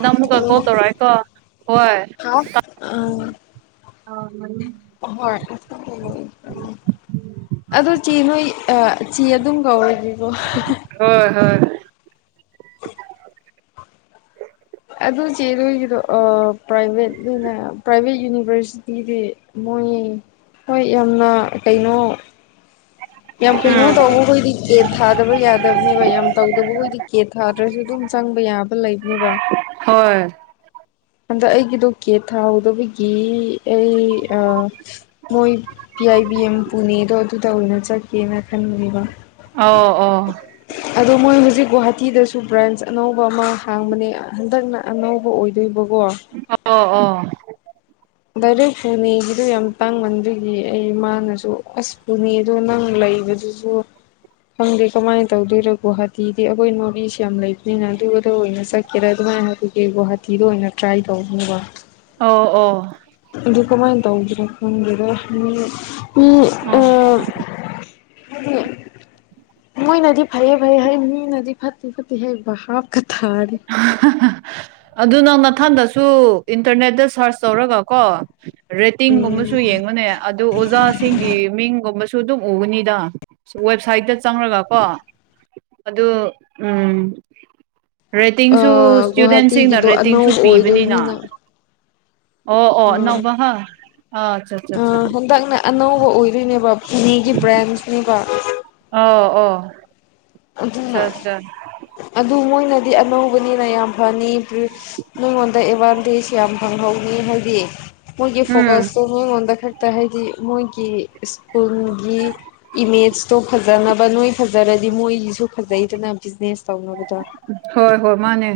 ꯅꯪ ꯑꯃꯨꯛꯀ call hello ꯇꯧꯔꯛꯑꯦꯀꯣ ꯍꯣꯏ ꯍꯥꯎ ꯑ ꯍꯣꯏ [unintelligible] ꯑꯗꯨ ꯆꯦ ꯅꯣꯏ ꯑ ꯆꯦ ꯑꯗꯨꯝ ꯀꯧꯔꯒꯦꯀꯣ ꯍꯣꯏ ꯍꯣꯏ ꯑꯗꯨ ꯆꯦ ꯅꯣꯏꯒꯤꯗꯣ ꯄ꯭ꯔꯥꯏꯚꯦꯠ ꯑꯣꯏꯅ ꯄ꯭ꯔꯥꯏꯚꯦꯠ ꯌꯨꯅꯤꯚꯔꯁꯤꯇꯤꯗꯤ ꯃꯣꯏ ꯍꯣꯏ ꯌꯥꯝꯅ ꯀꯩꯅꯣ ꯌꯥꯝ ꯀꯩꯅꯣ ꯎꯝ ꯇꯧꯕ ꯍꯣꯏꯗꯤ ꯀꯦꯠ ꯊꯥꯗꯕ ꯌꯥꯗꯕꯅꯦꯕ ꯌꯥꯝ ꯇꯧꯗꯕ ꯍꯣꯏꯗꯤ ꯀꯦꯠ ꯊꯥꯗ꯭ꯔꯁꯨ ꯑꯗꯨꯝ ꯆꯪꯕ ꯌꯥꯕ ꯂꯩꯕꯅꯦꯕ ꯍꯣꯏ ꯍꯟꯗꯛ ꯑꯩꯒꯤꯗꯣ ꯀꯦ ꯊꯥꯍꯧꯗꯕꯒꯤ ꯑꯩ ꯑ ꯃꯣꯏ ꯄꯤ ꯑꯥꯏ ꯕꯤ ꯑꯦꯝ ꯄꯨꯅꯦꯗꯣ ꯑꯗꯨꯗ ꯑꯣꯏꯅ ꯆꯠꯀꯦꯅ ꯈꯟꯕꯅꯦꯕ ꯑꯣ ꯑꯣ ꯑꯗꯣ ꯃꯣꯏ ꯍꯧꯖꯤꯛ ꯒꯨꯍꯥꯇꯤꯗꯁꯨ ꯕ꯭ꯔꯥꯟꯁ ꯑꯅꯧꯕ ꯑꯃ ꯍꯥꯡꯕꯅꯦ ꯍꯟꯗꯛꯅ ꯑꯅꯧꯕ ꯑꯣꯏ ꯑꯣꯏꯕꯒꯣ ꯑꯣ ꯑꯣ ꯗꯥꯏꯔꯦꯛ ꯄꯨꯅꯦꯒꯤꯗꯨ ꯌꯥꯝ ꯇꯥꯡꯃꯟꯕꯒꯤ ꯑꯩꯃꯥꯅꯁꯨ ꯑꯁ ꯄꯨꯅꯦꯗ ꯅꯪ ꯂꯩꯕꯗꯨꯁꯨ ꯑꯣ ꯈꯪꯗꯦ ꯀꯃꯥꯏꯅ ꯇꯧꯗꯣꯏꯔꯣ ꯒꯨꯍꯥꯇꯤꯗꯤ ꯑꯩꯈꯣꯏ ꯅꯣꯔꯤꯁ ꯌꯥꯝ ꯂꯩꯕꯅꯤꯅ ꯑꯗꯨꯗ ꯑꯣꯏꯅ ꯆꯠ ꯀꯦꯔ ꯑꯗꯨꯃꯥꯏꯅ ꯍꯥꯏꯕꯒꯤ ꯒꯨꯍꯥꯇꯤꯗꯣ ꯑꯣꯏꯅ ꯇ꯭ꯔꯥꯏ ꯇꯧꯗꯧꯕ ꯑꯣ ꯑꯣ ꯑꯗꯨ ꯀꯃꯥꯏꯟ ꯇꯧꯒꯦꯔꯥ ꯈꯟꯗꯦꯗꯥ ꯑꯝ ꯑꯗꯨ ꯃꯣꯏꯅꯗꯤ ꯐꯩꯌꯦ ꯐꯩ ꯍꯥꯏ ꯃꯤꯅꯗꯤ ꯐꯠꯇꯦ ꯐꯠꯇꯦ ꯍꯩ ꯚꯥꯞꯀꯥ ꯊꯥꯗꯦ ꯑꯗꯨ ꯅꯪ ꯅꯊꯟꯗꯁꯨ ꯏꯟꯇꯔꯅꯦꯠꯇ ꯁꯥꯔꯁ ꯇꯧꯔꯒꯀꯣ ꯎꯝ ꯔꯦꯇꯤꯡꯒꯨꯝꯕꯁꯨ ꯌꯦꯡꯉꯣꯅꯦ ꯑꯗꯨ ꯑꯣꯖꯥꯁꯤꯡꯒꯤ ꯃꯤꯡꯒꯨꯝꯕꯁꯨ ꯁꯨ ꯑꯗꯨꯝ ꯎꯕꯅꯤꯗ ꯋꯦꯕꯁꯥꯏꯠꯇ ꯆꯪꯔꯉꯒ ꯀꯣ ꯑꯗꯨ ꯎꯝ ꯔꯦꯠꯇꯤꯡꯁꯨ ꯏꯁꯇꯨꯗꯦꯟꯁꯤꯡꯅ ꯒꯨꯍꯥꯇꯤꯒꯤꯗꯣ ꯔꯦꯇꯤꯡꯁꯨ ꯑꯅꯧꯕ ꯄꯤꯕꯅꯤꯅ ꯑꯣꯏꯗꯣꯏꯅꯤꯅ ꯑꯣ ꯑꯣ ꯅꯧꯕꯥ ꯍꯥ ꯑꯥ ꯑꯆꯥ ꯑꯆꯥ ꯑꯆꯥ ꯑꯥ ꯍꯟꯗꯛꯅ ꯑꯅꯧꯕ ꯑꯣꯏꯗꯣꯏꯅꯦꯕ ꯄꯨꯅꯦꯒꯤ ꯕ꯭ꯔꯥꯟꯁꯅꯦꯕ ꯑꯣ ꯑꯣ ꯑꯆꯥ ꯑꯗꯨꯅ ꯑꯆꯥ ꯑꯗꯨ ꯃꯣꯏꯅꯗꯤ ꯑꯅꯧꯕꯅꯤꯅ ꯌꯥꯝ ꯐꯅꯤ ꯃꯤꯉꯣꯟꯗ ꯑꯦꯚꯥꯟꯇꯦꯖ ꯌꯥꯝ ꯐꯪꯍꯧꯅꯤ ꯍꯥꯏꯗꯤ ꯃꯣꯏꯒꯤ ꯎꯝ ꯐꯣꯀ꯭ꯁꯇꯣ ꯃꯉꯣꯟꯗ ꯈꯛꯇ ꯍꯥꯏꯗꯤ ꯃꯣꯏꯒꯤ ꯁ꯭ꯀꯨꯜꯒꯤ ꯏꯃꯦꯖꯇꯣ ꯐꯖꯟ ꯐꯖꯅꯕ ꯅꯣꯏ ꯐꯖꯔꯗꯤ ꯃꯣꯏꯒꯤꯁꯨ ꯐꯖꯩꯗꯅ ꯕꯤꯖꯤꯅꯦꯁ ꯇꯧꯅꯕꯗꯣ ꯍꯣꯏ ꯍꯣꯏ ꯃꯥꯅꯦ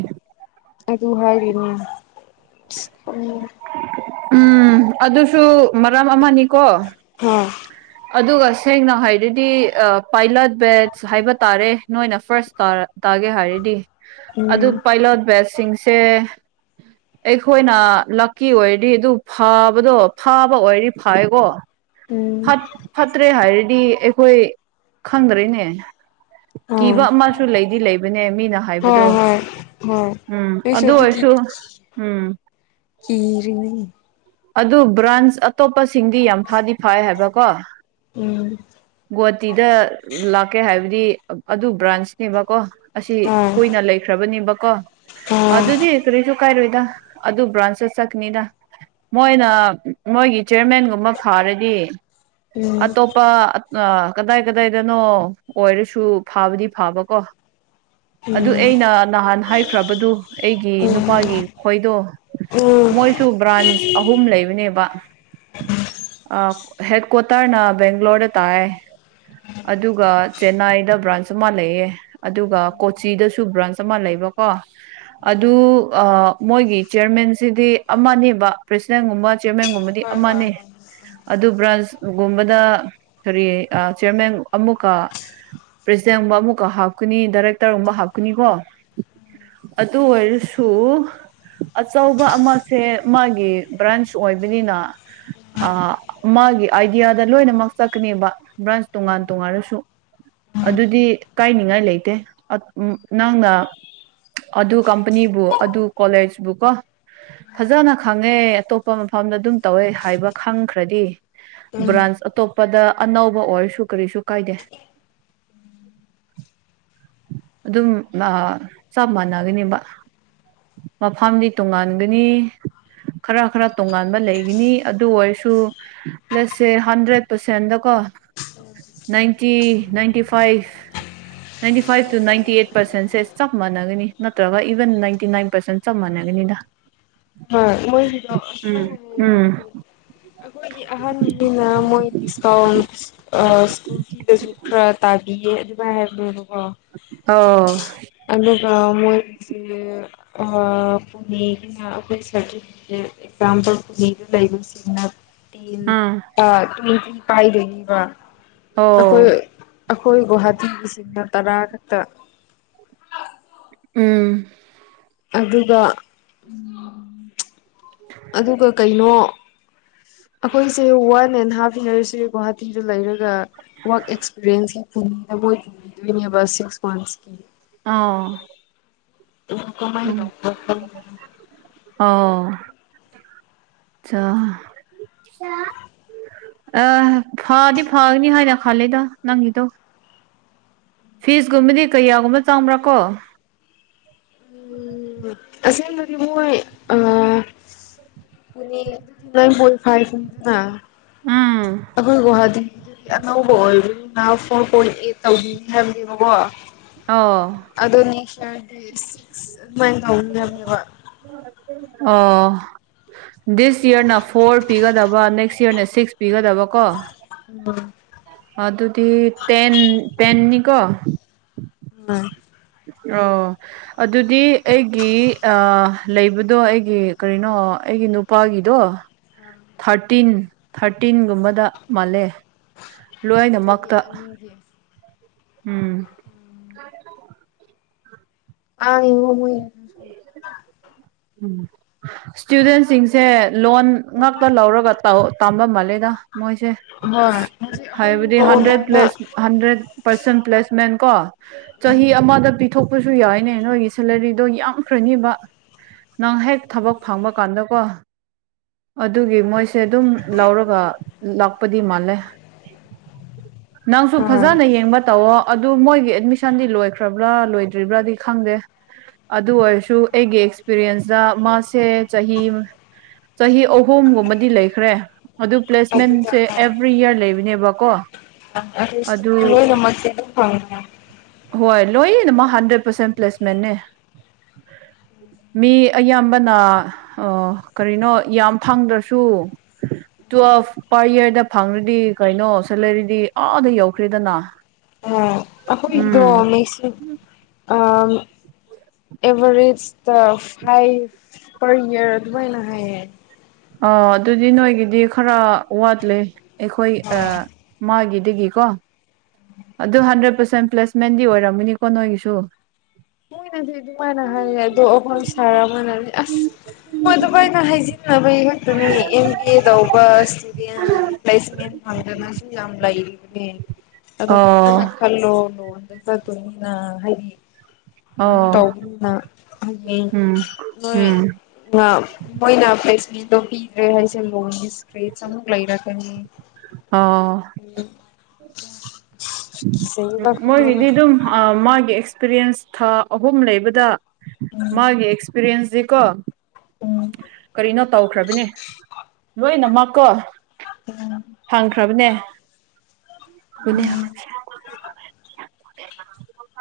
ꯑꯗꯨ ꯍꯥꯏꯔꯤꯅꯦ ꯁꯥꯁ ꯈꯪꯗꯦ ꯎꯝ ꯑꯗꯨꯁꯨ ꯃꯔꯝ ꯑꯃꯅꯤꯀꯣ ꯍꯣꯏ ꯑꯗꯨꯒ ꯁꯦꯡꯅ ꯍꯥꯏꯔꯗꯤ ꯄꯥꯏꯂꯠ ꯕꯦꯠꯁ ꯍꯥꯏꯕ ꯇꯥꯔꯦ ꯅꯣꯏꯅ ꯐꯥꯔꯁ ꯇꯥ ꯇꯥꯒꯦ ꯍꯥꯏꯔꯗꯤ ꯑꯗꯨ ꯎꯝ ꯄꯥꯏꯂꯣꯠ ꯕꯦꯠꯁꯤꯡꯁꯦ ꯑꯩꯈꯣꯏꯅ ꯂꯥꯛꯀꯤ ꯑꯣꯏꯔꯗꯤ ꯑꯗꯨ ꯐꯥꯕꯗꯣ ꯐꯥꯕ ꯑꯣꯏꯗꯤ ꯐꯥꯏꯀꯣ ꯎꯝ ꯐꯠꯇ꯭ꯔꯦ ꯍꯥꯏꯔꯗꯤ ꯑꯩꯈꯣꯏ ꯈꯪꯗ꯭ꯔꯦꯅꯦ ꯑꯥ ꯀꯤꯕ ꯑꯃꯁꯨ ꯂꯩꯗꯤ ꯂꯩꯕꯅꯦ ꯃꯤꯅ ꯍꯥꯏꯕꯗꯣ ꯍꯣꯏ ꯍꯣꯏ ꯍꯣꯏ ꯎꯝ ꯑꯩꯁꯨ ꯑꯗꯨ ꯑꯗꯨꯒꯤ ꯑꯣꯏꯔꯁꯨ ꯎꯝ ꯀꯤꯔꯤꯅꯤ ꯑꯗꯨ ꯕ꯭ꯔꯥꯟꯁ ꯑꯇꯣꯞꯄꯁꯤꯡꯗꯤ ꯌꯥꯝ ꯐꯥꯗꯤ ꯐꯥꯏ ꯍꯥꯏꯕꯀꯣ ꯎꯝ ꯒꯨꯍꯥꯇꯤꯗ ꯂꯥꯛꯀꯦ ꯍꯥꯏꯕꯗꯤ ꯑꯗꯨ ꯕ꯭ꯔꯥꯟꯁꯅꯦꯕꯀꯣ ꯑꯁꯤ ꯍꯣꯏ ꯀꯨꯏꯅ ꯂꯩꯈ꯭ꯔꯕꯅꯦꯕꯀꯣ ꯍꯣꯏ ꯑꯗꯨꯗꯤ ꯀꯔꯤꯁꯨ ꯀꯥꯏꯔꯣꯏꯗ ꯑꯗꯨ ꯕꯔꯥꯟꯁꯇ ꯆꯠꯀꯥꯅꯤꯗꯥ ꯃꯣꯏꯅ ꯃꯣꯏꯒꯤ ꯆꯤꯌꯔꯃꯦꯟꯒꯨꯝꯕ ꯐꯥꯔꯗꯤ ꯎꯝ ꯑꯇꯣꯞꯄ ꯑꯥ ꯀꯗꯥꯏ ꯀꯗꯥꯏꯗꯅꯣ ꯑꯣꯏꯔꯁꯨ ꯐꯥꯕꯗꯤ ꯐꯥꯕ ꯀꯣ ꯑꯗꯨ ꯎꯝ ꯑꯩꯅ ꯅꯍꯥꯟ ꯍꯥꯏꯈ꯭ꯔꯕꯗꯨ ꯑꯩꯒꯤ ꯎꯝ ꯅꯨꯄꯥꯒꯤ ꯈꯣꯏꯗꯣ ꯎꯝ ꯍꯣꯏ ꯃꯣꯏꯁꯨ ꯕ꯭ꯔꯥꯟꯁ ꯑꯍꯨꯝ ꯂꯩꯕꯅꯦꯕ ꯑꯥ ꯍꯦꯠ ꯀ꯭ꯋꯥꯇꯔꯅ ꯕꯦꯡꯒ꯭ꯂꯣꯔꯗ ꯇꯥꯏ ꯑꯗꯨꯒ ꯆꯦꯟꯅꯥꯏꯗ ꯕ꯭ꯔꯥꯟꯁ ꯑꯃ ꯂꯩꯌꯦ ꯑꯗꯨꯒ ꯀꯣꯆꯤꯗꯁꯨ ꯕ꯭ꯔꯥꯟꯁ ꯑꯃ ꯂꯩꯕꯀꯣ ꯑꯗꯨ ꯃꯣꯏꯒꯤ ꯆꯤꯌꯔꯃꯦꯟꯁꯤꯗꯤ ꯑꯃꯅꯦꯕ ꯄ꯭ꯔꯁꯤꯗꯦꯟꯒꯨꯝꯕ ꯆꯤꯌꯔꯃꯦꯟꯒꯨꯝꯕꯗꯤ ꯍꯣꯏ ꯍꯣꯏ ꯑꯃꯅꯦ ꯑꯗꯨ ꯕ꯭ꯔꯥꯟꯁꯒꯨꯝꯕꯗ ꯀꯔꯤ ꯆꯤꯌꯔꯃꯦꯟ ꯑꯃꯨꯛꯀꯥ ꯄ꯭ꯔꯦꯁꯤꯗꯦꯟꯒꯨꯝꯕ ꯑꯃꯨꯛꯀ ꯍꯥꯞꯀꯅꯤ ꯗꯥꯏꯔꯦꯛꯇꯔꯒꯨꯝꯕ ꯍꯥꯞꯀꯅꯤꯀꯣ ꯑꯗꯨ ꯑꯣꯏꯔꯁꯨ ꯑꯆꯧꯕ ꯑꯃꯁꯦ ꯃꯥꯒꯤ ꯕ꯭ꯔꯥꯟꯁ ꯑꯣꯏꯕꯅꯤꯅ ꯑ ꯃꯥꯒꯤ ꯑꯥꯏꯗꯤꯌꯥꯗ ꯂꯣꯏꯅꯃꯛ ꯆꯠꯀꯅꯦꯕ ꯕ꯭ꯔꯥꯟꯁ ꯇꯣꯉꯥꯟ ꯇꯣꯉꯥꯜꯂꯁꯨ ꯑꯗꯨꯗꯤ ꯀꯥꯏꯅꯤꯡꯉꯥꯏ ꯂꯩꯇꯦ ꯅꯪꯅ ꯑꯗꯨ ꯀꯝꯄꯅꯤꯕꯨ ꯑꯗꯨ ꯀꯣꯂꯦꯖꯕꯨ ꯀꯣ ꯐꯖꯅ ꯈꯪꯉꯦ ꯑꯇꯣꯞꯄ ꯃꯐꯝꯗ ꯑꯗꯨꯝ ꯇꯧꯋꯦ ꯍꯥꯏꯕ ꯈꯪꯈ꯭ꯔꯗꯤ ꯎꯝ ꯕ꯭ꯔꯥꯟꯁ ꯑꯇꯣꯞ ꯄꯗ ꯑꯅꯧꯕ ꯑꯣꯏꯔꯁꯨ ꯀꯔꯤꯁꯨ ꯀꯥꯏꯗꯦ ꯑꯗꯨꯝ ꯆꯞ ꯃꯥꯟꯅꯒꯅꯦꯕ ꯃꯐꯝꯗꯤ ꯇꯣꯡꯉꯥꯟꯒꯅꯤ ꯈꯔ ꯈꯔ ꯇꯣꯉꯥꯟꯕ ꯂꯩꯒꯅꯤ ꯑꯗꯨ ꯑꯣꯏꯁꯨ ꯄ꯭ꯂꯁꯁꯦ ꯍꯟꯗ꯭ꯔꯦꯠ ꯄꯥ꯭ꯔꯁꯦꯟꯗꯀꯣ ninety ninety five ninety five two ninety eight ꯄꯥ꯭ꯔꯁꯦꯟꯁꯦ ꯆꯞ ꯃꯥꯟꯅꯒꯅꯤ ꯅꯠꯇ꯭ꯔꯥꯒ ꯏꯚꯟ ꯅꯥꯏꯟꯇꯤ ꯅꯥꯏꯟ ꯄꯥ꯭ꯔꯁꯦꯟ ꯆꯝ ꯃꯥꯟꯅꯒꯅꯤꯗ ꯍ‌ꯣꯏ ꯃ‌ꯣꯏꯒꯤꯗ‌ꯣ ꯑꯁ ꯑꯩ ꯎꯝ ꯃꯨꯟ ꯎꯝ ꯌ‌ꯦꯡꯉꯛꯇ‌ꯦ ꯑꯩꯈꯣꯏꯒꯤ ꯑꯍꯥꯟꯅꯤꯅ ꯃꯣꯏ ꯗꯤꯁꯀꯥꯎꯟ ꯁꯤꯗꯁꯨ ꯈꯔ ꯇꯥꯕꯤꯌꯦ ꯑꯗꯨꯃꯥꯏ ꯍꯥꯏꯕꯅ‌ꯦꯕꯀꯣ ꯑꯣ ꯑꯗꯨꯒ ꯃꯣꯏꯒꯤꯁꯦ ꯑꯥ ꯄꯨꯅꯦꯒꯤꯅ ꯃ‌ꯣꯏ ꯁꯥꯔꯇꯤꯐꯤꯀ‌ꯦꯠ ꯑꯦꯛꯖꯥꯝꯄꯜ ꯄꯨꯅ‌ꯦꯗ ꯂꯩꯕ ꯁꯤꯡꯅ ꯇꯤꯟ ꯑ ꯑꯥ ꯇ꯭ꯋ‌ꯦꯟꯇꯤ ꯄꯥꯏꯗꯣꯏꯅꯤꯕ ꯑꯩꯈꯣꯏ ꯑꯣ ꯑꯩꯈꯣꯏ ꯒꯨꯍꯥꯇꯤꯒꯤꯁꯤꯅ ꯇꯔꯥ ꯈꯛꯇ ꯎꯝ ꯑꯗꯨꯒ ꯑꯗꯨꯒ ꯀꯩꯅꯣ ꯑꯩꯈꯣꯏꯁꯨ ꯋꯥꯟ ꯑꯦꯟ ꯍꯥꯐ ꯑꯦꯟ ꯑꯥ꯭ꯔꯁꯤ ꯒꯨꯍꯥꯇꯤꯗ ꯂꯩꯔꯒ ꯋꯥꯛ ꯑꯦꯛꯁꯄꯤꯔꯤꯌꯦꯟꯁ ꯌꯥꯝ ꯄꯨꯡꯗ ꯃꯣꯏ ꯄꯨꯕꯤꯗꯣꯏꯅꯦꯕ ꯁꯤꯛꯁ ꯃꯟꯁꯀꯤ ꯑꯥ ꯎꯝ ꯀꯃꯥꯏ ꯇꯩꯕ꯭ꯔꯥ ꯈꯪ ꯑꯥ ꯆꯥ ꯑ ꯐꯥꯗꯤ ꯐꯥꯒꯅꯤ ꯍꯥꯏꯅ ꯈꯜꯂꯤꯗ ꯅꯪꯒꯤꯗꯣ ꯐꯤꯁꯀꯨꯝꯕꯗꯤ ꯀꯌꯥꯒꯨꯝꯕ ꯆꯪꯕ꯭ꯔꯥꯀꯣ ꯎꯝ ꯑꯁꯦꯡꯕꯗꯤ ꯃꯣꯏ ꯑ ꯄꯨꯅ‌ꯦ ꯋꯥꯟ ꯄ‌ꯣꯏꯟ ꯐꯥꯏꯚꯅ‌ꯦꯕ ꯎꯝ ꯑꯩꯈꯣꯏ ꯒꯨꯋꯥꯍꯥꯇꯤ ꯑꯅꯧꯕ ꯑꯣꯏꯕꯅꯤꯅ ꯐꯣꯔ ꯄꯣꯏꯟ ꯑꯦꯠ ꯇꯧꯕꯤꯅꯤ ꯍꯥꯏꯕꯅꯦꯕꯀꯣ ꯑꯣ ꯑꯗꯨꯅꯤ ꯁꯥ꯭ꯔ ꯇ‌ꯦꯁ ꯑꯗꯨꯃꯥꯏ ꯇꯧꯅꯤ ꯍꯥꯏꯕꯅ‌ꯦꯕ ꯑꯣ ꯗꯤꯁ ꯏꯌꯥ꯭ꯔꯅ ꯐꯣꯔ ꯄꯤꯒꯗꯕ ꯅꯦꯛꯁ ꯏꯌꯥ꯭ꯔꯅ ꯁꯤꯛꯁ ꯄꯤꯒꯗꯕ ꯀꯣ ꯎꯝ ꯑꯗꯨꯗꯤ ꯇ‌ꯦꯟ ꯇ‌ꯦꯟꯅꯤꯀꯣ [unintelligible] ꯑꯣ ꯑꯗꯨꯗꯤ ꯑꯩꯒꯤ ꯂꯩꯕꯗꯣ ꯑꯩꯒꯤ ꯀꯔꯤꯅꯣ ꯑꯩꯒꯤ ꯅꯨꯄꯥꯒꯤꯗꯣ ꯊꯥ꯭ꯔꯇꯤꯟ ꯊꯥ꯭ꯔꯇꯤꯟꯒꯨꯝꯕꯗ ꯃꯥꯜꯂꯦ ꯆꯍꯤ ꯂꯣꯏꯅꯃꯛꯇ ꯑꯅꯤꯒꯤ ꯎꯝ ꯑꯥꯡ [unintelligible] ꯎꯝ ꯏꯁꯇꯨꯗꯦꯟꯁꯤꯡꯁꯦ ꯂꯣꯟ ꯉꯥꯛꯇ ꯂꯧꯔꯒ ꯇꯥꯝꯕ ꯃꯥꯜꯂꯦꯗ ꯃꯣꯏꯁꯦ ꯍꯣꯏ ꯍꯧꯖꯤꯛ ꯑꯩꯈꯣꯏꯒꯤ ꯍꯥꯏꯕꯗꯤ ꯂꯣꯟ ꯍꯟꯗ꯭ꯔꯦꯠ ꯑꯣꯏꯅ ꯄ꯭ꯂꯦꯁ ꯍꯟꯗ꯭ꯔꯦꯠ ꯄꯥꯔꯁꯦꯟ ꯄ꯭ꯂꯦꯁꯃꯦꯟ ꯀꯣ ꯆꯍꯤ ꯑꯃꯗ ꯄꯤꯊꯣꯛꯄꯁꯨ ꯌꯥꯏꯅꯦ ꯅꯣꯏꯒꯤ ꯁꯦꯂꯔꯤꯗꯣ ꯌꯥꯝꯈ꯭ꯔꯅꯤꯕ ꯅꯪ ꯍꯦꯛ ꯊꯕꯛ ꯐꯪꯕ ꯀꯥꯟꯗꯀꯣ ꯑꯗꯨꯒꯤ ꯃꯣꯏꯁꯦ ꯑꯗꯨꯝ ꯂꯧꯔꯒ ꯂꯥꯛꯄꯗꯤ ꯃꯥꯜꯂꯦ ꯅꯪꯁꯨ ꯎꯝ ꯐꯖꯅ ꯌꯦꯡꯕ ꯇꯧꯋꯣ ꯑꯗꯨ ꯃꯣꯏꯒꯤ ꯑꯦꯠꯃꯤꯁꯟꯗꯤ ꯂꯣꯏꯈ꯭ꯔꯕ꯭ꯔꯥ ꯂꯣꯏꯗ꯭ꯔꯤꯕ꯭ꯔꯥꯗꯤ ꯈꯪꯗꯦ ꯑꯗꯨ ꯑꯣꯏꯔꯁꯨ ꯑꯩꯒꯤ ꯑꯦꯛꯁꯄꯤꯔꯤꯌꯦꯟꯁꯇ ꯃꯥꯁꯦ ꯆꯍꯤ ꯆꯍꯤ ꯑꯍꯨꯝꯒꯨꯝꯕꯗꯤ ꯂꯩꯈ꯭ꯔꯦ ꯑꯗꯨ ꯑꯗꯨꯗ ꯄ꯭ꯂꯦꯁꯃꯦꯟꯁꯦ ꯑꯦꯕ꯭ꯔꯤ ꯏꯔ ꯂꯩꯕꯅꯦꯕꯀꯣ ꯁ ꯑꯗꯨ ꯑꯣꯏ ꯃ ꯐꯥꯎ ꯍꯣꯏ ꯂꯣꯏꯌꯦꯅ ꯃꯥ ꯍꯟꯗ꯭ꯔꯦꯠ ꯄꯥꯔꯁꯦꯟ ꯄ꯭ꯂꯦꯁꯃꯦꯦꯟꯦ ꯃꯤ ꯑꯌꯥꯝꯕꯅ ꯀꯔꯤꯅꯣ ꯌꯥꯝ ꯐꯪꯗ꯭ꯔꯁꯨ ꯇꯨꯋꯦꯜꯐ ꯄꯔ ꯏꯌꯥꯔꯗ ꯐꯪꯈ꯭ꯔꯗꯤ ꯀꯩꯅꯣ ꯁꯦꯂꯔꯤꯗꯤ ꯑꯥꯗ ꯌꯧꯈ꯭ꯔꯦꯗꯅ ꯑ ꯑꯩꯈꯣꯏꯗꯣ ꯎꯝ ꯃ ꯑ [inaudible] ꯑꯦꯚꯔꯦꯖꯇ ꯐꯥꯏꯚ ꯄꯔ ꯌꯔ ꯑꯗꯨꯃꯥꯏꯅ ꯍꯥꯏꯌꯦ ꯑ ꯑꯗꯨꯗꯤ ꯅꯣꯏꯒꯤꯗꯤ ꯈꯔ ꯋꯥꯠꯂꯦ ꯑꯩꯈꯣꯏ ꯑꯣ ꯃꯥꯒꯤꯗꯒꯤꯀꯣ ꯑꯗꯨ ꯍꯟꯗ꯭ꯔꯦꯠ ꯄꯔꯁꯦꯟ ꯄ꯭ꯂꯦꯁꯃꯦꯟꯗꯤ ꯑꯣꯏꯔꯝꯃꯅꯤꯀꯣ ꯅꯣꯏꯒꯤꯁꯨ ꯃꯣꯏꯅꯗꯤ ꯑꯗꯨꯃꯥꯏꯅ ꯍꯥꯏꯌꯦ ꯑꯗꯣ ꯑꯩꯈꯣꯏ ꯁꯥꯔ ꯑꯃꯅꯗꯤ ꯑꯁ ꯃꯣꯏ ꯑꯗꯨꯕꯥꯏꯗ ꯍꯥꯏꯖꯤꯟꯅꯕꯒꯤ ꯈꯛꯇꯨꯅꯤ ꯑꯦꯝ ꯕꯤ ꯑꯦ ꯇꯧꯕ ꯏꯁꯇꯨꯗꯦꯟ ꯄ꯭ꯂꯦꯁꯦꯟ ꯐꯪꯅꯁꯨꯨꯝ ꯌꯥꯝ ꯂꯩꯅꯦ ꯑꯣ ꯐꯅ ꯈꯜꯂꯣ ꯂꯣꯗ ꯆꯠꯇꯣꯏꯅꯤꯅ ꯍꯥꯏꯗꯤ ꯏꯩꯅ ꯑꯣ ꯇꯧꯕꯅꯤꯅ ꯍꯥꯏꯌꯦ ꯎꯝ ꯅꯣꯏ ꯎꯝ ꯃꯣꯏꯅ ꯐ꯭ꯔꯦꯁꯃꯦꯟꯗꯣ ꯄꯤꯗ꯭ꯔꯦ ꯍꯥꯏꯁꯦ ꯂꯣꯟꯒꯤ ꯏꯁꯇ꯭ꯔꯦꯁ ꯑꯃꯨꯛ ꯂꯩꯔꯛꯀꯅꯤ ꯑꯣ ꯎꯝ ꯁꯕ ꯀ ꯍꯅ ꯃꯣꯏꯒꯤꯗꯤ [unintelligible] [inaudible] ꯑꯗꯨꯝ ꯃꯥꯒꯤ ꯑꯦꯛꯁꯄꯤꯔꯤꯌꯦꯟꯁ ꯊꯥ ꯑꯍꯨꯝ ꯂꯩꯕꯗ ꯎꯝ ꯃꯥꯒꯤ ꯑꯦꯛꯁꯄꯤꯔꯤꯌꯦꯟꯁꯁꯤꯀꯣ ꯎꯝ ꯀꯔꯤꯅꯣ ꯇꯧꯈ꯭ꯔꯕꯅꯦ ꯂꯣꯏꯅꯃꯛꯀꯣ [unintelligible] ꯐꯪꯈ꯭ꯔꯕꯅꯦꯅꯦ [unintelligible] [inaudible]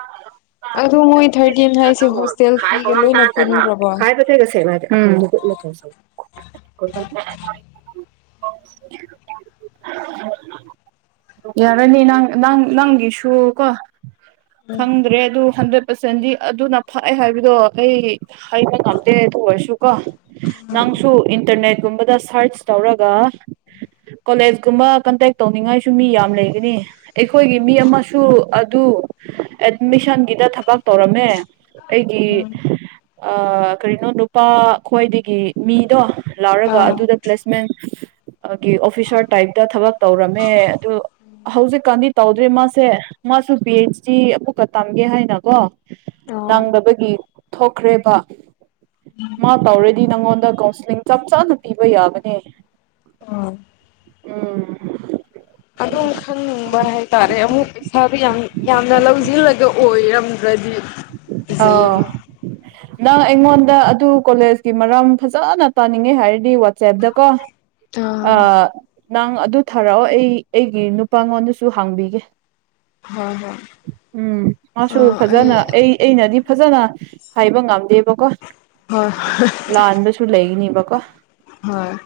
ꯑꯗꯨꯗ ꯃꯣꯏ ꯊꯥꯔꯇꯤꯟ ꯍꯥꯏꯁꯦ ꯍꯣꯁꯇꯦꯜ ꯐꯤꯒ ꯂꯣꯏꯅ ꯄꯨꯅꯗ꯭ꯔꯕꯣ [unintelligible] [unintelligible] ꯌꯥꯔꯅꯤ ꯅꯪ ꯅꯪ ꯅꯪꯒꯤꯁꯨ ꯀꯣ ꯎꯝ ꯈꯪꯗ꯭ꯔꯦ ꯑꯗꯨ ꯍꯟꯗꯛ ꯄꯁꯦꯟꯗꯤ ꯑꯗꯨꯅ ꯐꯑꯦ ꯍꯥꯏꯕꯗꯣ ꯑꯩ ꯍꯕ ꯉꯝꯗꯦ ꯑꯗꯨ ꯑꯣꯏꯔꯁꯨ ꯀꯣ ꯅꯪꯁꯨ ꯏꯟꯇꯔꯅꯦꯠꯀꯨꯝꯕꯗ ꯁꯔꯆ ꯇꯧꯔꯒ ꯀꯣꯂꯦꯖꯀꯨꯝꯕ ꯀꯟꯇꯦꯛ ꯇꯧꯅꯤꯡꯉꯥꯏꯁꯨ ꯃꯤ ꯌꯥꯝ ꯂꯩꯒꯅꯤ ꯑꯩꯈꯣꯏꯒꯤ ꯃꯤ ꯑꯃꯁꯨ ꯑꯗꯨ ꯑꯦꯠꯃꯤꯁꯟꯒꯤꯗ ꯊꯕꯛ ꯇꯧꯔꯝꯃꯦ ꯑꯩꯒꯤ ꯀꯔꯤꯅꯣ ꯅꯨꯄꯥ ꯈ꯭ꯋꯥꯏꯗꯒꯤ ꯃꯤꯗꯣ ꯂꯥꯎꯔꯒ ꯑꯥ ꯑꯗꯨꯗ ꯄ꯭ꯂꯦꯁꯃꯦꯟ ꯒꯤ ꯑꯣꯐꯤꯁꯥꯔ ꯇꯥꯏꯞꯇ ꯊꯕꯛ ꯇꯧꯔꯝꯃꯦ ꯑꯗꯨ ꯍꯧꯖꯤꯛꯀꯥꯟꯗꯤ ꯇꯧꯗ꯭ꯔꯦ ꯃꯥꯁꯦ ꯃꯥꯁꯨ ꯄꯤ ꯑꯩꯩꯆ ꯗꯤ ꯑꯃꯀꯛꯀ ꯇꯝꯒꯦ ꯍꯥꯏꯅꯀꯣ ꯑꯣ ꯅꯪꯕꯒꯤ ꯊꯣꯛꯈ꯭ꯔꯦꯕ ꯃꯥ ꯇꯧꯔꯗꯤ ꯅꯪꯉꯣꯟꯗ ꯀꯥꯎꯟꯁꯤꯂꯤꯡ ꯆꯞ ꯆꯥꯅ ꯄꯤꯕ ꯌꯥꯕꯅꯦ ꯑꯣ [unintelligible] [inaudible] ꯑꯗꯨꯝ ꯈꯟꯅꯤꯡꯕ ꯍꯥꯏꯇꯥꯔꯦ ꯑꯃꯨꯛ ꯁꯥꯕꯨ ꯌꯥꯝ ꯌꯥꯝꯅ ꯂꯧꯁꯤꯜꯂꯒ ꯑꯣꯏꯔꯝꯗ꯭ꯔꯗꯤ ꯑꯎ ꯎꯝ [inaudible] ꯅꯪ ꯑꯩꯉꯣꯟꯗ ꯑꯗꯨ ꯀꯣꯂꯦꯖꯀꯤ ꯃꯔꯝ ꯐꯖꯅ ꯇꯥꯅꯤꯡꯉꯦ ꯍꯥꯏꯔꯗꯤ ꯋꯥꯆꯦꯞꯇ ꯀꯣ ꯑꯥ ꯅꯪꯑꯗꯨ ꯊꯥꯔꯛꯑꯣ ꯑꯩ ꯑꯩꯒꯤ ꯅꯨꯄꯥꯉꯣꯟꯗꯁꯨ ꯍꯥꯡꯕꯤꯒꯦ꯫ ꯍꯣꯏ ꯍꯣꯏ ꯎꯝ ꯃꯥꯁꯨ ꯐꯖꯅ ꯑꯩ ꯑꯩꯅꯗꯤ ꯐꯖꯅ ꯍꯥꯏꯕ ꯉꯝꯗꯦꯕꯀꯣ ꯍꯣꯏ ꯂꯥꯟꯕꯁꯨ ꯂꯩꯅꯤꯕꯀꯣ ꯍꯣꯏ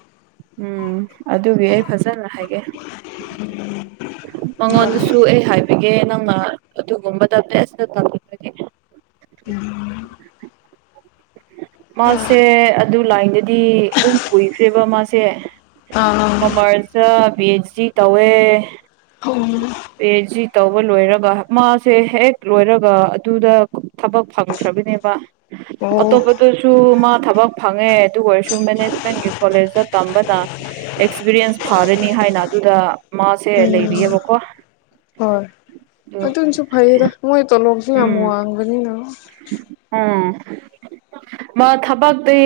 ꯎꯝ ꯑꯗꯨꯒꯤ ꯑꯩ ꯐꯖꯅ ꯍꯥꯏꯒꯦ ꯎꯝ [inaudible] ꯃꯉꯣꯟꯗꯁꯨ ꯑꯩ ꯍꯥꯏꯕꯤꯒꯦ ꯅꯪꯅ ꯑꯗꯨꯒꯨꯝꯕ ꯕꯦꯁꯠꯇ ꯇꯝꯅꯤꯡꯉꯗꯤ ꯍꯣꯏ ꯃꯥꯁꯦ ꯑꯗꯨ ꯂꯥꯏꯟꯗꯗꯤ ꯑꯗꯨꯝ ꯀꯨꯏꯈ꯭ꯔꯦꯕ ꯃꯥꯁꯦ ꯑꯥ ꯀꯣꯃꯔꯁꯇ ꯕꯤ ꯑꯩꯆ ꯇꯧꯋꯦ ꯍꯧꯔꯣ ꯄꯤ ꯑꯩꯆ ꯖꯤ ꯇꯧꯕ ꯂꯣꯏꯔꯒ ꯃꯥꯁꯦ ꯍꯦꯛ ꯂꯣꯏꯔꯒ ꯑꯗꯨꯗ ꯊꯕꯛ ꯐꯪꯈ꯭ꯔꯕꯅꯦꯕ ꯑꯣ ꯑꯇꯣꯞꯄꯗꯨꯁꯨ ꯃꯥ ꯊꯕꯛ ꯐꯪꯉꯦ ꯑꯗꯨ ꯑꯣꯏꯔꯁꯨ ꯃꯦꯅꯦꯖꯃꯦꯟꯒꯤ ꯀꯣꯂꯦꯖꯇ ꯇꯝꯕꯅ ꯑꯦꯛꯁꯄꯤꯔꯤꯌꯦꯟꯁ ꯐꯥꯔꯅꯤ ꯍꯥꯏꯅ ꯑꯗꯨꯗ ꯃꯥꯁꯦ ꯎꯝ ꯂꯩꯔꯤꯑꯕꯀꯣ ꯍꯣꯏ ꯑꯗꯨ ꯑꯗꯨꯅꯁꯨ ꯐꯩꯌꯦꯗ ꯃꯣꯏ ꯇꯣꯂꯣꯞꯁꯨ ꯌꯥꯝ ꯋꯥꯡꯕꯅꯤꯅ ꯎꯃ ꯃꯥ ꯊꯕꯛꯇꯤ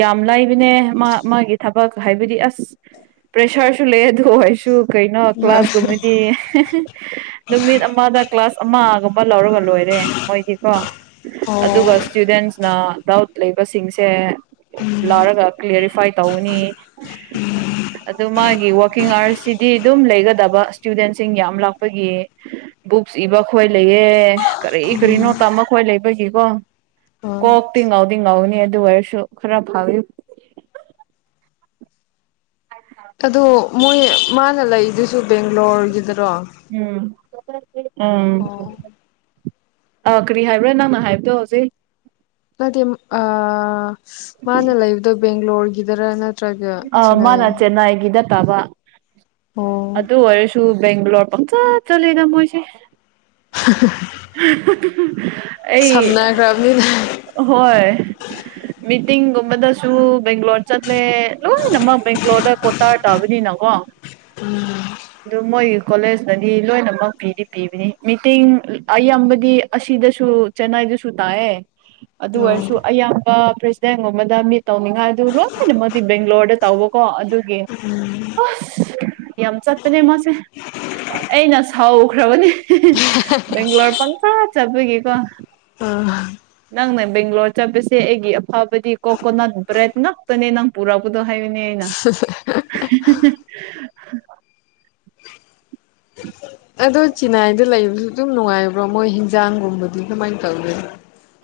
ꯌꯥꯝ ꯂꯩꯕꯅꯦ ꯃꯥ ꯃꯥꯒꯤ ꯊꯕꯛ ꯍꯥꯏꯕꯗꯤ ꯑꯁ ꯄ꯭ꯔꯦꯁꯥꯔꯁꯨ ꯂꯩ ꯑꯗꯨ ꯑꯣꯏꯁꯨ ꯀꯩꯅꯣ ꯍꯣꯏ ꯀ꯭ꯂꯥꯁꯀꯨꯝꯕꯗꯤ ꯍꯦꯍꯦ ꯅꯨꯃꯤꯠ ꯑꯃꯗ ꯀ꯭ꯂꯥꯁ ꯑꯃꯒꯨꯝꯕ ꯂꯧꯔꯒ ꯂꯣꯏꯔꯦ ꯃꯣꯏꯗꯤꯀꯣ ꯑꯣ ꯑꯗꯨꯒ ꯏꯁꯇꯨꯗꯦꯟꯁꯅ ꯗꯥꯎꯠ ꯂꯩꯕꯁꯤꯡꯁꯦ꯫ ꯂꯥꯔꯒ ꯀ꯭ꯦꯔꯤꯐꯥꯏ ꯇꯧꯒꯅꯤ ꯎꯝ [inaudible] ꯑꯗꯨ ꯃꯥꯒꯤ ꯀꯤꯡ ꯑꯥꯋꯔꯁꯁꯤꯗꯤ ꯑꯗꯨꯝ ꯂꯩꯒꯗꯕ ꯏꯁꯇꯨꯗꯦꯟꯁꯤꯡ ꯌꯥꯝ ꯂꯥꯛꯄꯒꯤ ꯕꯨꯛꯁ ꯏꯕ ꯈꯣꯏ ꯂꯩꯌꯦ ꯀꯔꯤ ꯀꯔꯤꯅꯣ ꯇꯥꯃ ꯑꯩꯈꯣꯏ ꯂꯩꯕꯒꯤꯀꯣ ꯍꯣꯏ ꯀꯣꯛꯇꯤ ꯉꯥꯎꯗꯤ ꯉꯥꯎꯅꯤ ꯑꯗꯨ ꯑꯣꯏꯔꯁꯨ ꯈꯔ ꯐꯥꯒꯅꯤ ꯑꯗꯣ ꯃꯣꯏ ꯃꯥꯅ ꯂꯩꯗꯨꯁꯨ ꯕꯦꯡꯒ꯭ꯂꯣꯔꯒꯤꯗꯔꯣ ꯎꯝ ꯎꯝ ꯑꯣ ꯑꯥ ꯀꯔꯤ ꯍꯥꯏꯕ꯭ꯔꯥ ꯅꯪꯅ ꯍꯥꯏꯕꯗꯣ ꯍꯧꯖꯤꯛ ꯅꯇꯦ ꯑ ꯃꯥꯅ ꯂꯩꯕꯗ ꯕꯦꯡꯒ꯭ꯂꯣꯔꯒꯤꯗꯔ ꯅꯠꯇ꯭ꯔꯒ ꯑ ꯃꯥꯅ ꯆꯤꯅꯥꯒꯤ ꯆꯦꯟꯅꯥꯏꯒꯤꯗ ꯇꯥꯕ ꯑꯣ ꯑꯗꯨ ꯑꯣꯏꯔꯁꯨ ꯕꯦꯡꯒꯂꯣꯔ ꯄꯪ ꯆꯂꯦ ꯃꯣꯏꯁꯦ [inaudible] ꯍꯨꯝ ꯍꯨꯝ ꯁꯝꯅꯈ꯭ꯔꯕꯅꯤꯅ ꯑꯩ ꯍꯣꯏ ꯃꯤꯇꯤꯡꯒꯨꯝꯕꯗꯁꯨ ꯕꯦꯡꯒ꯭ꯂꯣꯔ ꯆꯠꯂꯦ ꯂꯣꯏꯅꯃꯛ ꯕꯦꯡꯒ꯭ꯂꯣꯔꯗ ꯀꯣꯇꯥꯔ ꯇꯥꯕꯅꯤꯅꯀꯣ ꯑꯥ ꯑꯗꯨ ꯃꯣꯏꯒꯤ ꯀꯣꯂꯦꯖꯇꯗꯤ ꯂꯣꯏꯅꯃꯛ ꯄꯤꯗꯤ ꯄꯤꯕꯅꯤ ꯃꯤꯇꯤꯡ ꯑꯌꯥꯝꯕꯗꯤ ꯑꯁꯤꯗꯁꯨ ꯆꯦꯅꯥꯏ ꯗꯥꯁꯨ ꯇꯥꯏꯑꯦ [unintelligible] [inaudible] ꯑꯗꯨ ꯑꯣꯏꯔꯁꯨ ꯑꯌꯥꯝꯕ ꯄ꯭ꯔꯦꯁꯤꯗꯦꯟꯒꯨꯝꯕꯗ ꯃꯤꯠ ꯇꯧꯅꯤꯡꯉꯥꯏ ꯑꯗꯨ ꯂꯣꯏꯅꯃꯛꯗꯤ ꯕꯦꯡꯒ꯭ꯂꯣꯔꯗ ꯇꯧꯕꯀꯣ ꯑꯗꯨꯒꯤ ꯑꯁ ꯌꯥꯝ ꯆꯠꯄꯅꯦ ꯃꯥꯁꯦ꯫ ꯑꯩꯅ ꯁꯥꯎꯈ꯭ꯔꯕꯅꯦ ꯭ꯕꯥꯡꯂꯣꯔ ꯄꯡꯆꯠꯄꯒꯤꯀꯣ ꯑꯥ ꯅꯪꯅ ꯕꯦꯡꯒ꯭ꯂꯣꯔ ꯆꯠꯄꯁꯦ ꯑꯩꯒꯤ ꯑꯐꯕꯗꯤ ꯀꯣꯀꯣꯅꯠ ꯕ꯭ꯔꯦꯗ ꯉꯥꯛꯇꯅꯦ ꯅꯪ ꯄꯨꯔꯛꯄꯗ‌ꯣ ꯍꯥꯏꯕꯅ‌ꯦ ꯑꯩꯅ ꯁꯦꯁ‌ꯦ [unintelligible] ꯑꯗꯣ ꯆꯤꯅꯥꯏꯗ ꯂꯩꯕꯁꯨ ꯑꯗꯨꯝ ꯅꯨꯡꯉꯥꯏꯕ꯭ꯔꯣ ꯃꯣꯏ ꯍꯤꯟꯖꯥꯡꯒꯨꯝꯕꯗꯤ ꯀꯃꯥꯏꯅ ꯇꯧꯒꯦ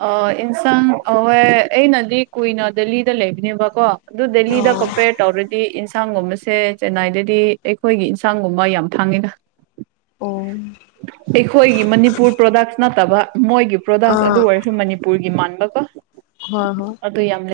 ꯑ ꯏꯟꯁꯥꯡ ꯑꯥꯎꯋ‌ꯦ ꯑꯩꯅꯗꯤ ꯀꯨꯏꯅ ꯗꯦꯜꯂꯤꯗ ꯂꯩꯕꯅꯦꯕꯀꯣ ꯑꯗꯨ ꯗꯦꯜꯂꯤꯗ ꯑꯣ ꯀꯝꯄꯦꯌꯔ ꯇꯧꯔꯗꯤ ꯏꯟꯁꯥꯡꯒꯨꯝꯕꯁꯦ ꯆꯦꯟꯅꯥꯏꯗꯗꯤ ꯑꯩꯈꯣꯏꯒꯤ ꯏꯟꯁꯥꯡꯒꯨꯝꯕ ꯌꯥꯝ ꯐꯥꯡꯉꯤꯗ [inaudible] ꯑꯩꯈꯣꯏꯒꯤ ꯃꯅꯤꯄꯨꯔ ꯄ꯭ꯔꯗꯛꯁ ꯅꯠꯇꯕ ꯃꯣꯏꯒꯤ ꯄ꯭ꯔꯣꯗꯛꯁ ꯑꯗꯨ ꯑꯥ ꯑꯣꯏꯔꯁꯨ ꯃꯅꯤꯄꯨꯔꯒꯤ ꯃꯥꯟꯕꯀꯣ ꯍꯣꯏ ꯍꯣꯏ ꯑꯗꯨ ꯌꯥꯝ